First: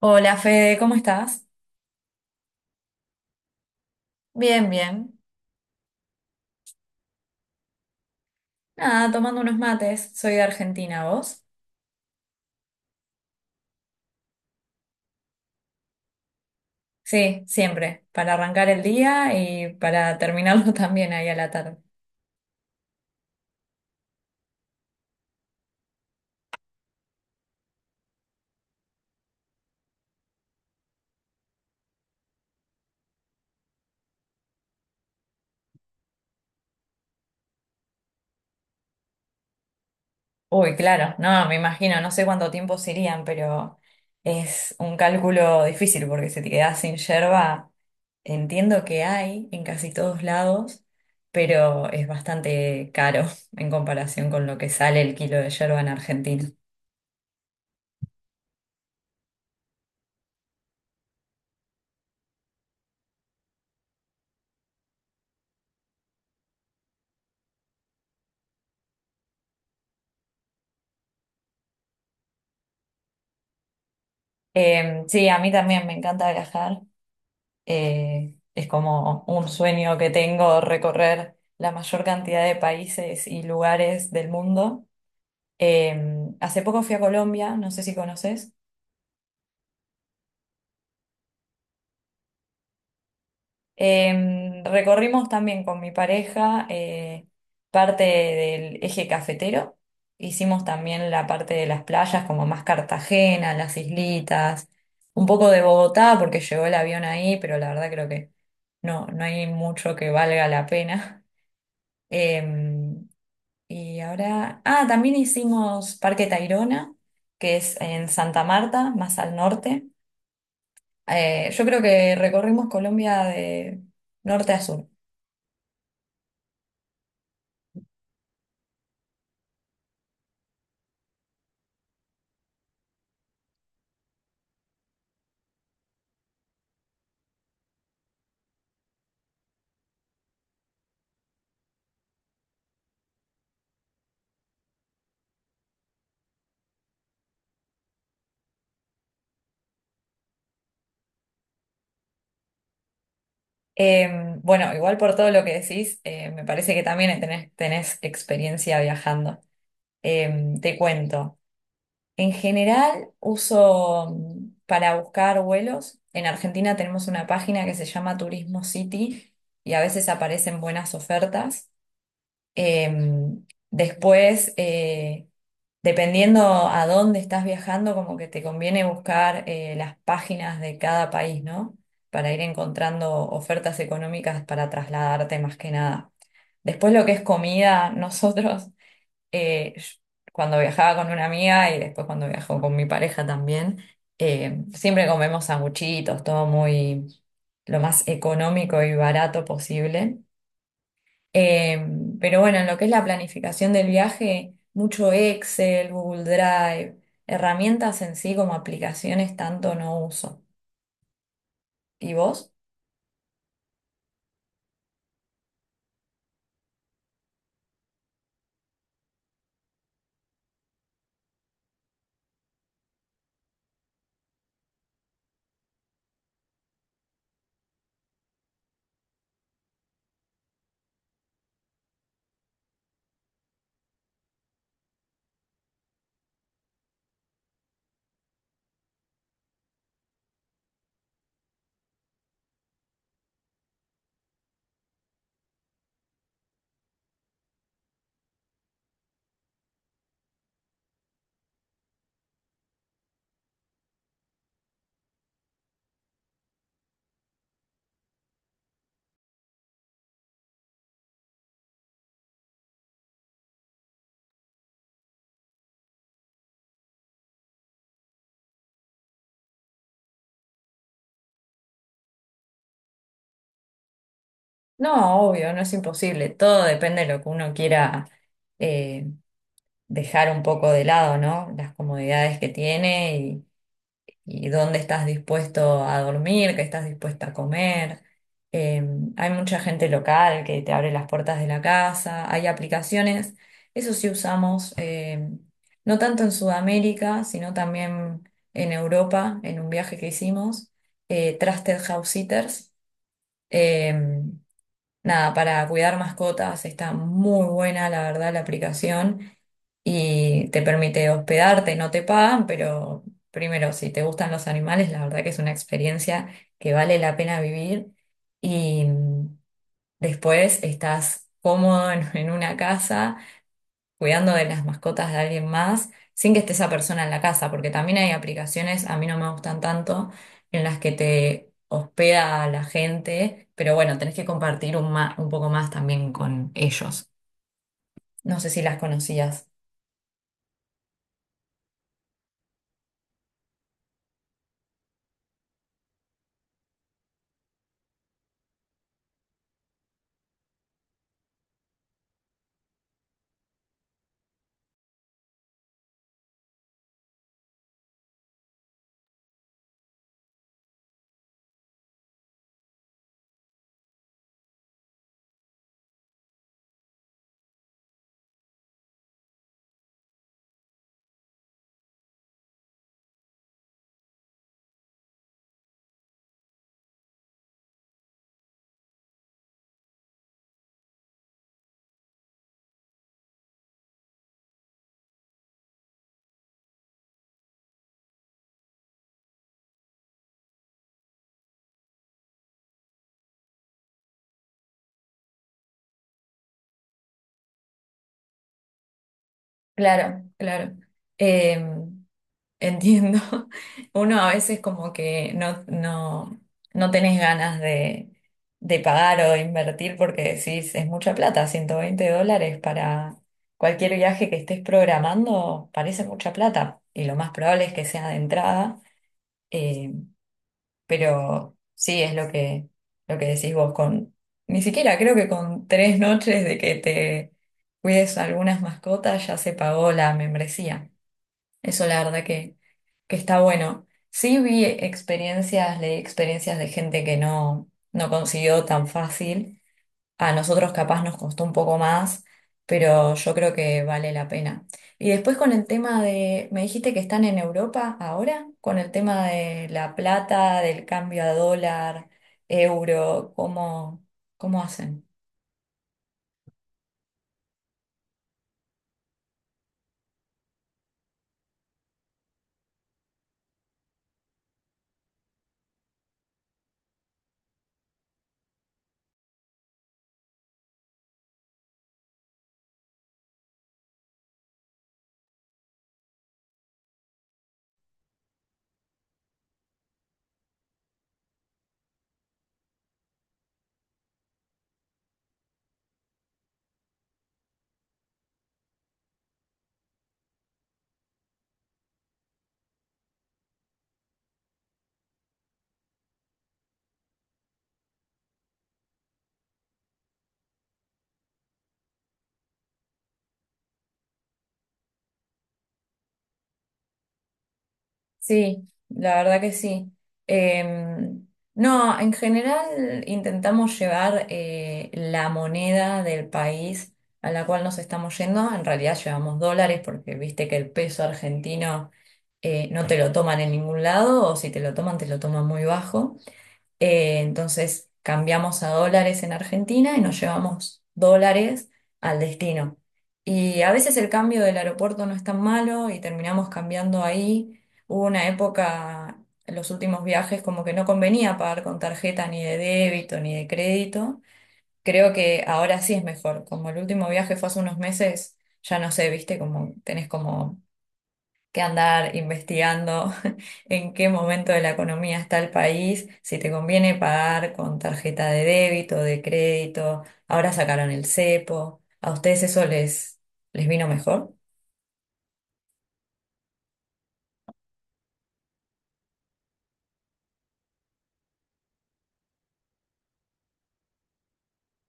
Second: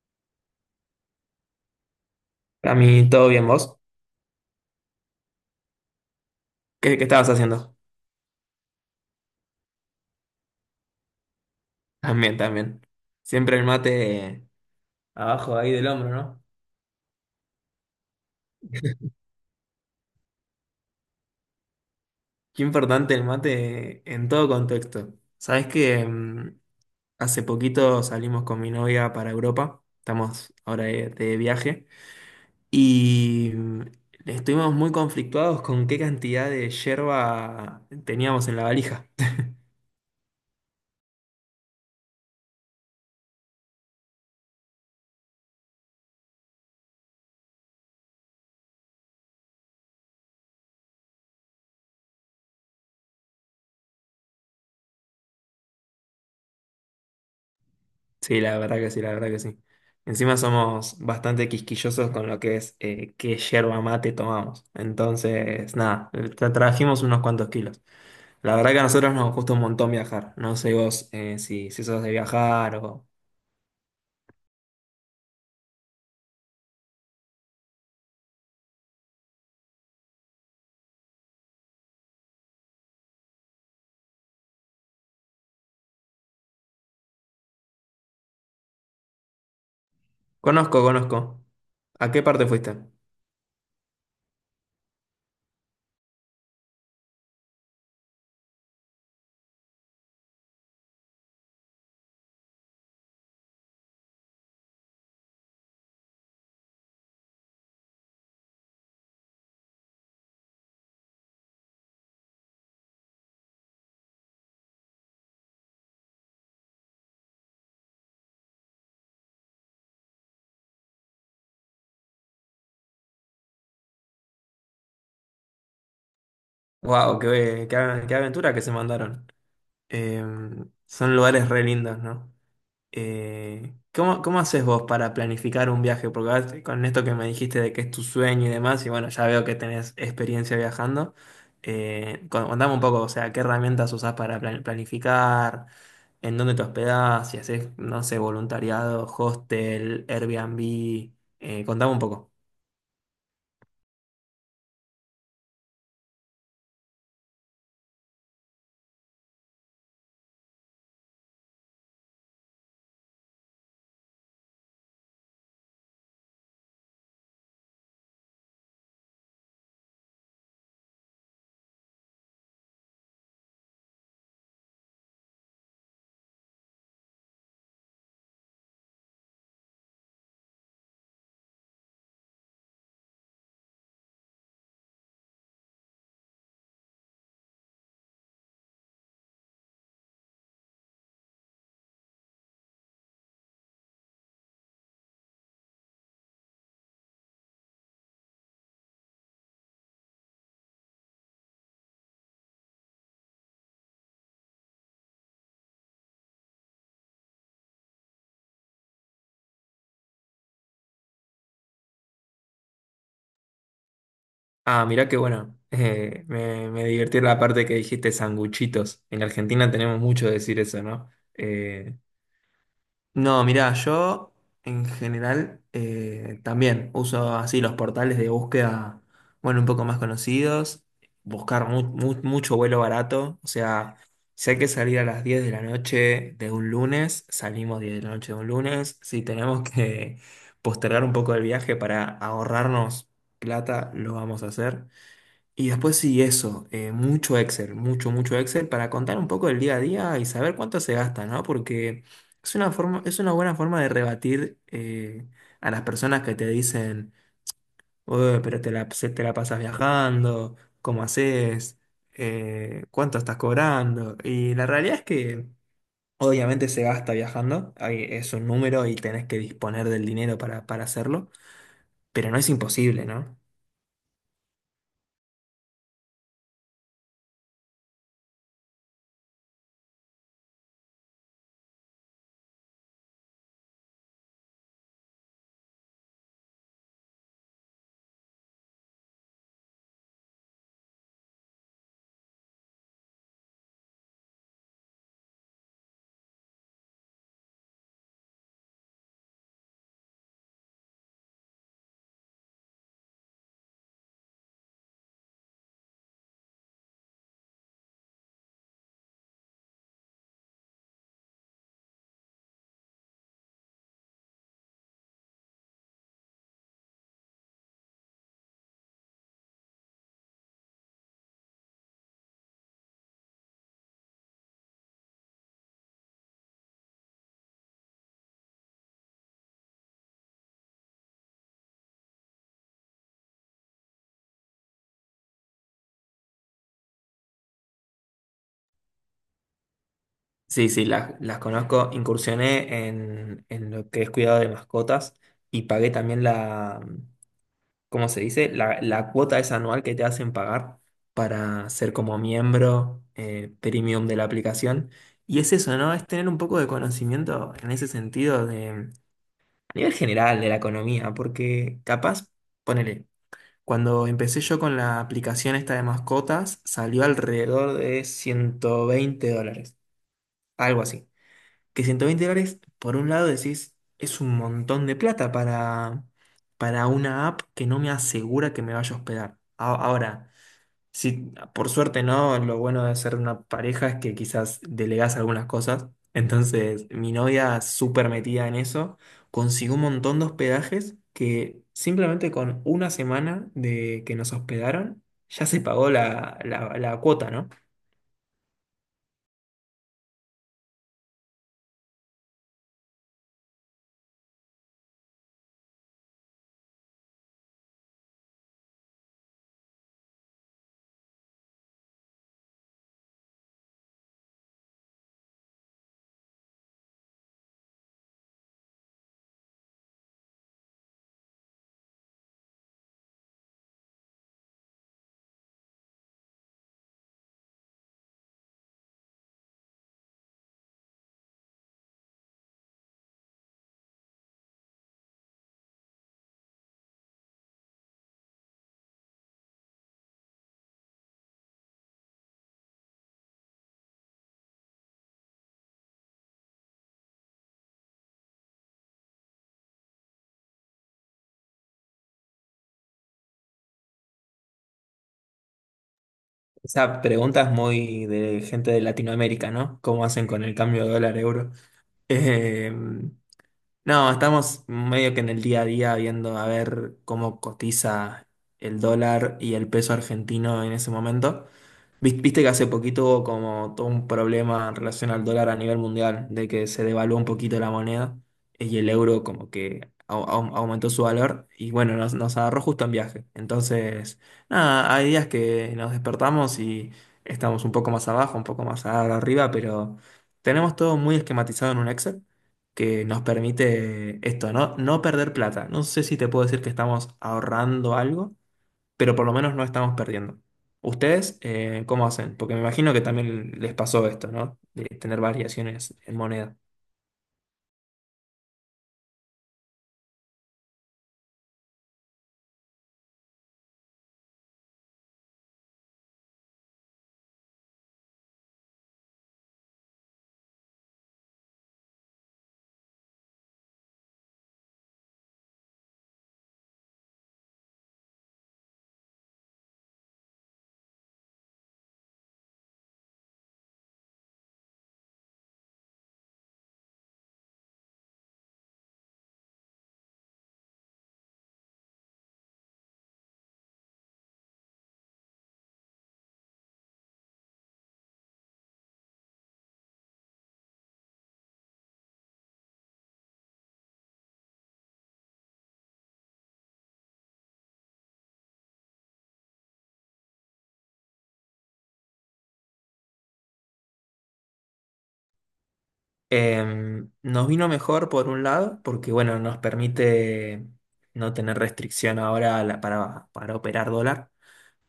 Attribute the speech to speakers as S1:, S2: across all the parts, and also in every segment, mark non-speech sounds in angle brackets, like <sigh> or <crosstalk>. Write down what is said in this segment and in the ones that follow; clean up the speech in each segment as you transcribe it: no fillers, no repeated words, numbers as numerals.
S1: Hola Fede, ¿cómo estás?
S2: A mí, ¿todo bien vos?
S1: Bien, bien.
S2: ¿Qué estabas haciendo?
S1: Nada, tomando unos mates. Soy de Argentina, ¿vos?
S2: También, también. Siempre el mate abajo ahí del hombro, ¿no?
S1: Sí, siempre. Para arrancar el día y para terminarlo <laughs> también ahí a la tarde.
S2: Qué importante el mate en todo contexto. Sabés que hace poquito salimos con mi novia para Europa. Estamos ahora de viaje. Y mm, Estuvimos muy conflictuados con qué cantidad de yerba teníamos en la valija.
S1: Uy, claro, no, me imagino, no sé cuánto tiempo serían, pero es un cálculo difícil porque si te quedás sin yerba, entiendo que hay en casi todos lados, pero es bastante caro <laughs> en comparación con lo que sale el kilo de yerba en Argentina.
S2: Sí, la verdad que sí, la verdad que sí. Encima somos bastante quisquillosos con lo que es qué yerba mate tomamos. Entonces, nada, trajimos unos cuantos kilos. La verdad que a nosotros nos gusta un montón viajar. No sé vos si sos de viajar o...
S1: Sí, a mí también me encanta viajar. Es como un sueño que tengo recorrer la mayor cantidad de países y lugares del mundo. Hace poco fui a Colombia, no sé si conoces.
S2: Conozco, conozco. ¿A qué parte fuiste?
S1: Recorrimos también con mi pareja parte del eje cafetero. Hicimos también la parte de las playas, como más Cartagena, las islitas, un poco de Bogotá, porque llegó el avión ahí, pero la verdad creo que no hay mucho que valga la pena. <laughs> Em, Y ahora, ah, también hicimos Parque Tayrona, que es en Santa Marta, más al norte. Yo creo que recorrimos Colombia de norte a sur.
S2: Wow, qué aventura que se mandaron. Eh, son lugares re lindos, ¿no? ¿Cómo haces vos para planificar un viaje? Porque ahora con esto que me dijiste de que es tu sueño y demás, y bueno, ya veo que tenés experiencia viajando, contame un poco, o sea, ¿qué herramientas usás para planificar? ¿En dónde te hospedás? Si haces, no sé, voluntariado, hostel, Airbnb, contame un poco.
S1: Eh, bueno, igual por todo lo que decís, me parece que también tenés experiencia viajando. Te cuento. En general, uso mm, para buscar vuelos. En Argentina tenemos una página que se llama Turismo City y a veces aparecen buenas ofertas. Después, dependiendo a dónde estás viajando, como que te conviene buscar las páginas de cada país, ¿no? Para ir encontrando ofertas económicas para trasladarte más que nada. Después lo que es comida, <laughs> nosotros, eh, yo- cuando viajaba con una amiga y después cuando viajo con mi pareja también, siempre comemos sanguchitos, todo muy lo más económico y barato posible. Eh, pero bueno, en lo que es la planificación del viaje, mucho Excel, Google Drive, herramientas en sí como aplicaciones tanto no uso. ¿Y vos?
S2: Ah, mirá qué bueno, <laughs> me divirtió la parte que dijiste sanguchitos. En Argentina tenemos mucho de decir eso, ¿no? No, mirá, yo en general también uso así los portales de búsqueda, bueno, un poco más conocidos, buscar mucho vuelo barato, o sea, si hay que salir a las 10 de la noche de un lunes, salimos 10 de la noche de un lunes, si tenemos <laughs> que postergar un poco el viaje para ahorrarnos plata, lo vamos a hacer. Y después sí, eso, mucho Excel, mucho Excel para contar un poco del día a día y saber cuánto se gasta, ¿no? Porque es una forma, es una buena forma de rebatir a las personas que te dicen: "Ué, pero te la pasas viajando, ¿cómo haces? ¿Cuánto estás cobrando?". Y la realidad es que obviamente se gasta viajando, es un número y tenés que disponer del dinero para hacerlo, pero no es imposible, ¿no?
S1: No, obvio, no es imposible. Todo depende de lo que uno quiera eh, dejar un poco de lado, ¿no? Las comodidades que tiene y dónde estás dispuesto a dormir, qué estás dispuesta a comer. Eh, Hay mucha gente local que te abre las puertas de la casa, hay aplicaciones, eso sí usamos, no tanto en Sudamérica, sino también en Europa, en un viaje que hicimos, Trusted House Sitters. eh, Nada, para cuidar mascotas está muy buena, la verdad, la aplicación y te permite hospedarte, no te pagan, pero primero, si te gustan los animales, la verdad que es una experiencia que vale la pena vivir y después estás cómodo en, <laughs> en una casa cuidando de las mascotas de alguien más sin que esté esa persona en la casa, porque también hay aplicaciones, a mí no me gustan tanto, en las que te hospeda a la gente, pero bueno, tenés que compartir un, un poco más también con ellos. No sé si las conocías.
S2: Sí, sí, las conozco. Incursioné en lo que es cuidado de mascotas y pagué también la, ¿cómo se dice? La cuota es anual que te hacen pagar para ser como miembro premium de la aplicación. Y es eso, ¿no? Es tener un poco de conocimiento en ese sentido de, a nivel general de la economía, porque capaz, ponele, cuando empecé yo con la aplicación esta de mascotas, salió alrededor de 120 dólares, algo así que 120 dólares, por un lado decís, es un montón de plata para una app que no me asegura que me vaya a hospedar. Ahora, si por suerte no, lo bueno de ser una pareja es que quizás delegás algunas cosas. Entonces, mi novia, súper metida en eso, consiguió un montón de hospedajes que simplemente con una semana de que nos hospedaron, ya se pagó la, la cuota, ¿no?
S1: Claro, claro. Em, Entiendo. <laughs> Uno a veces como que no tenés ganas de pagar o de invertir porque decís, es mucha plata, 120 dólares para cualquier viaje que estés programando, parece mucha plata. Y lo más probable es que sea de entrada. em, pero sí, es lo que decís vos con, ni siquiera creo que con tres noches de que te cuides algunas mascotas ya se pagó la membresía. Eso la verdad que está bueno. Sí vi experiencias, leí experiencias de gente que no consiguió tan fácil. A nosotros capaz nos costó un poco más, pero yo creo que vale la pena. Y después con el tema de, me dijiste que están en Europa ahora, con el tema de la plata, del cambio a dólar, euro, ¿cómo, cómo hacen?
S2: Esa pregunta es muy de gente de Latinoamérica, ¿no? ¿Cómo hacen con el cambio de dólar-euro? Em, no, estamos medio que en el día a día viendo a ver cómo cotiza el dólar y el peso argentino en ese momento. Viste que hace poquito hubo como todo un problema en relación al dólar a nivel mundial, de que se devaluó un poquito la moneda y el euro como que aumentó su valor y bueno, nos agarró justo en viaje. Entonces, nada, hay días que nos despertamos y estamos un poco más abajo, un poco más arriba, pero tenemos todo muy esquematizado en un Excel que nos permite esto, ¿no? No perder plata. No sé si te puedo decir que estamos ahorrando algo, pero por lo menos no estamos perdiendo. ¿Ustedes cómo hacen? Porque me imagino que también les pasó esto, ¿no? De tener variaciones en moneda.
S1: Sí, la verdad que sí. Eh, no, en general intentamos llevar la moneda del país a la cual nos estamos yendo. En realidad llevamos dólares porque viste que el peso argentino no te lo toman en ningún lado o si te lo toman te lo toman muy bajo. Entonces cambiamos a dólares en Argentina y nos llevamos dólares al destino. Y a veces el cambio del aeropuerto no es tan malo y terminamos cambiando ahí. Hubo una época, en los últimos viajes, como que no convenía pagar con tarjeta ni de débito ni de crédito. Creo que ahora sí es mejor. Como el último viaje fue hace unos meses, ya no sé, viste, como tenés como que andar investigando <laughs> en qué momento de la economía está el país, si te conviene pagar con tarjeta de débito, de crédito, ahora sacaron el cepo, ¿a ustedes eso les, les vino mejor?
S2: Nos vino mejor por un lado, porque bueno, nos permite no tener restricción ahora a para operar dólar.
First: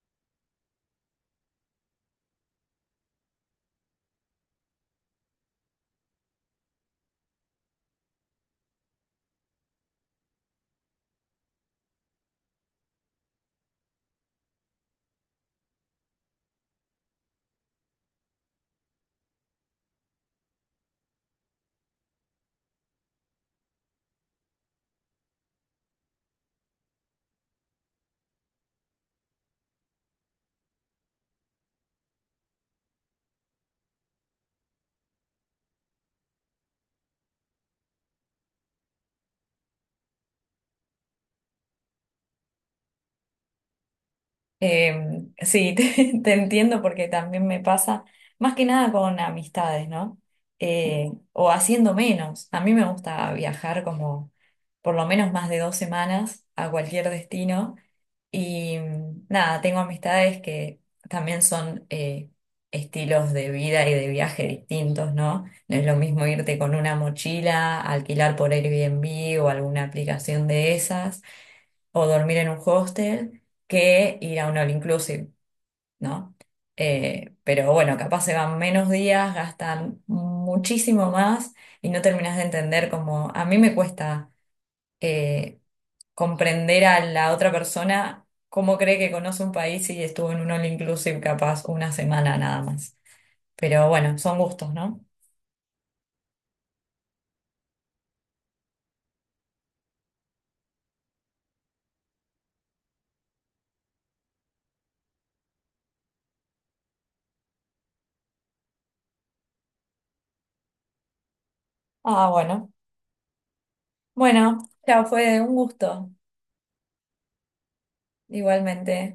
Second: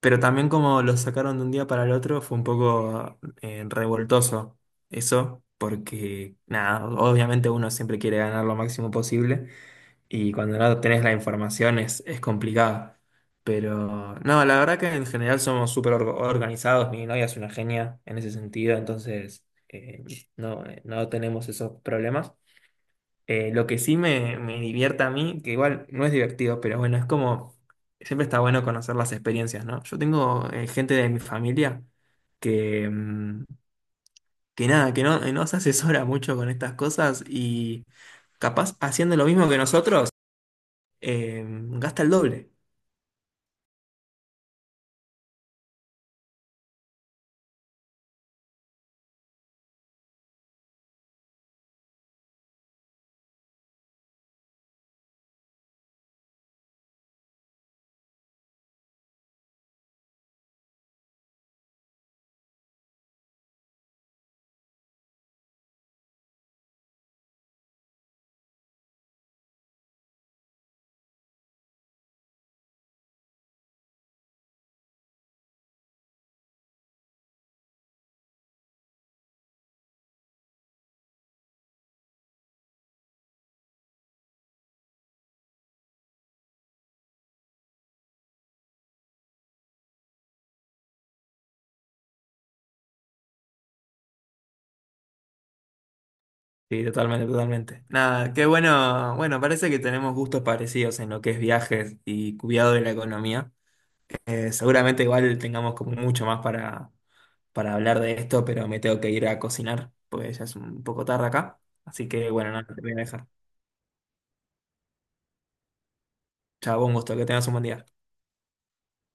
S2: Pero también como lo sacaron de un día para el otro fue un poco revoltoso eso, porque nada, obviamente uno siempre quiere ganar lo máximo posible y cuando no tenés la información es complicado. Pero no, la verdad que en general somos súper organizados, mi novia es una genia en ese sentido, entonces no tenemos esos problemas. Lo que sí me divierte a mí, que igual no es divertido, pero bueno, es como, siempre está bueno conocer las experiencias, ¿no? Yo tengo gente de mi familia que, mm, que nada, que no se asesora mucho con estas cosas y capaz haciendo lo mismo que nosotros, eh, gasta el doble.
S1: Sí, <laughs> te entiendo porque también me pasa, más que nada con amistades, ¿no? O haciendo menos. A mí me gusta viajar como por lo menos más de 2 semanas a cualquier destino. Y nada, tengo amistades que también son estilos de vida y de viaje distintos, ¿no? No es lo mismo irte con una mochila, alquilar por Airbnb o alguna aplicación de esas, o dormir en un hostel, que ir a un all inclusive, ¿no? Pero bueno, capaz se van menos días, gastan muchísimo más y no terminas de entender cómo a mí me cuesta. eh, Comprender a la otra persona cómo cree que conoce un país y estuvo en un all inclusive capaz una semana nada más. Pero bueno, son gustos, ¿no?
S2: Sí, totalmente, totalmente. Nada, qué bueno, bueno, parece que tenemos gustos parecidos en lo que es viajes y cuidado de la economía. Seguramente igual tengamos como mucho más para hablar de esto, pero me tengo que ir a cocinar, porque ya es un poco tarde acá. Así
S1: Ah,
S2: que bueno, nada,
S1: bueno.
S2: te voy a dejar.
S1: Bueno, ya fue un gusto,
S2: Chao, un gusto, que tengas un buen día.
S1: igualmente.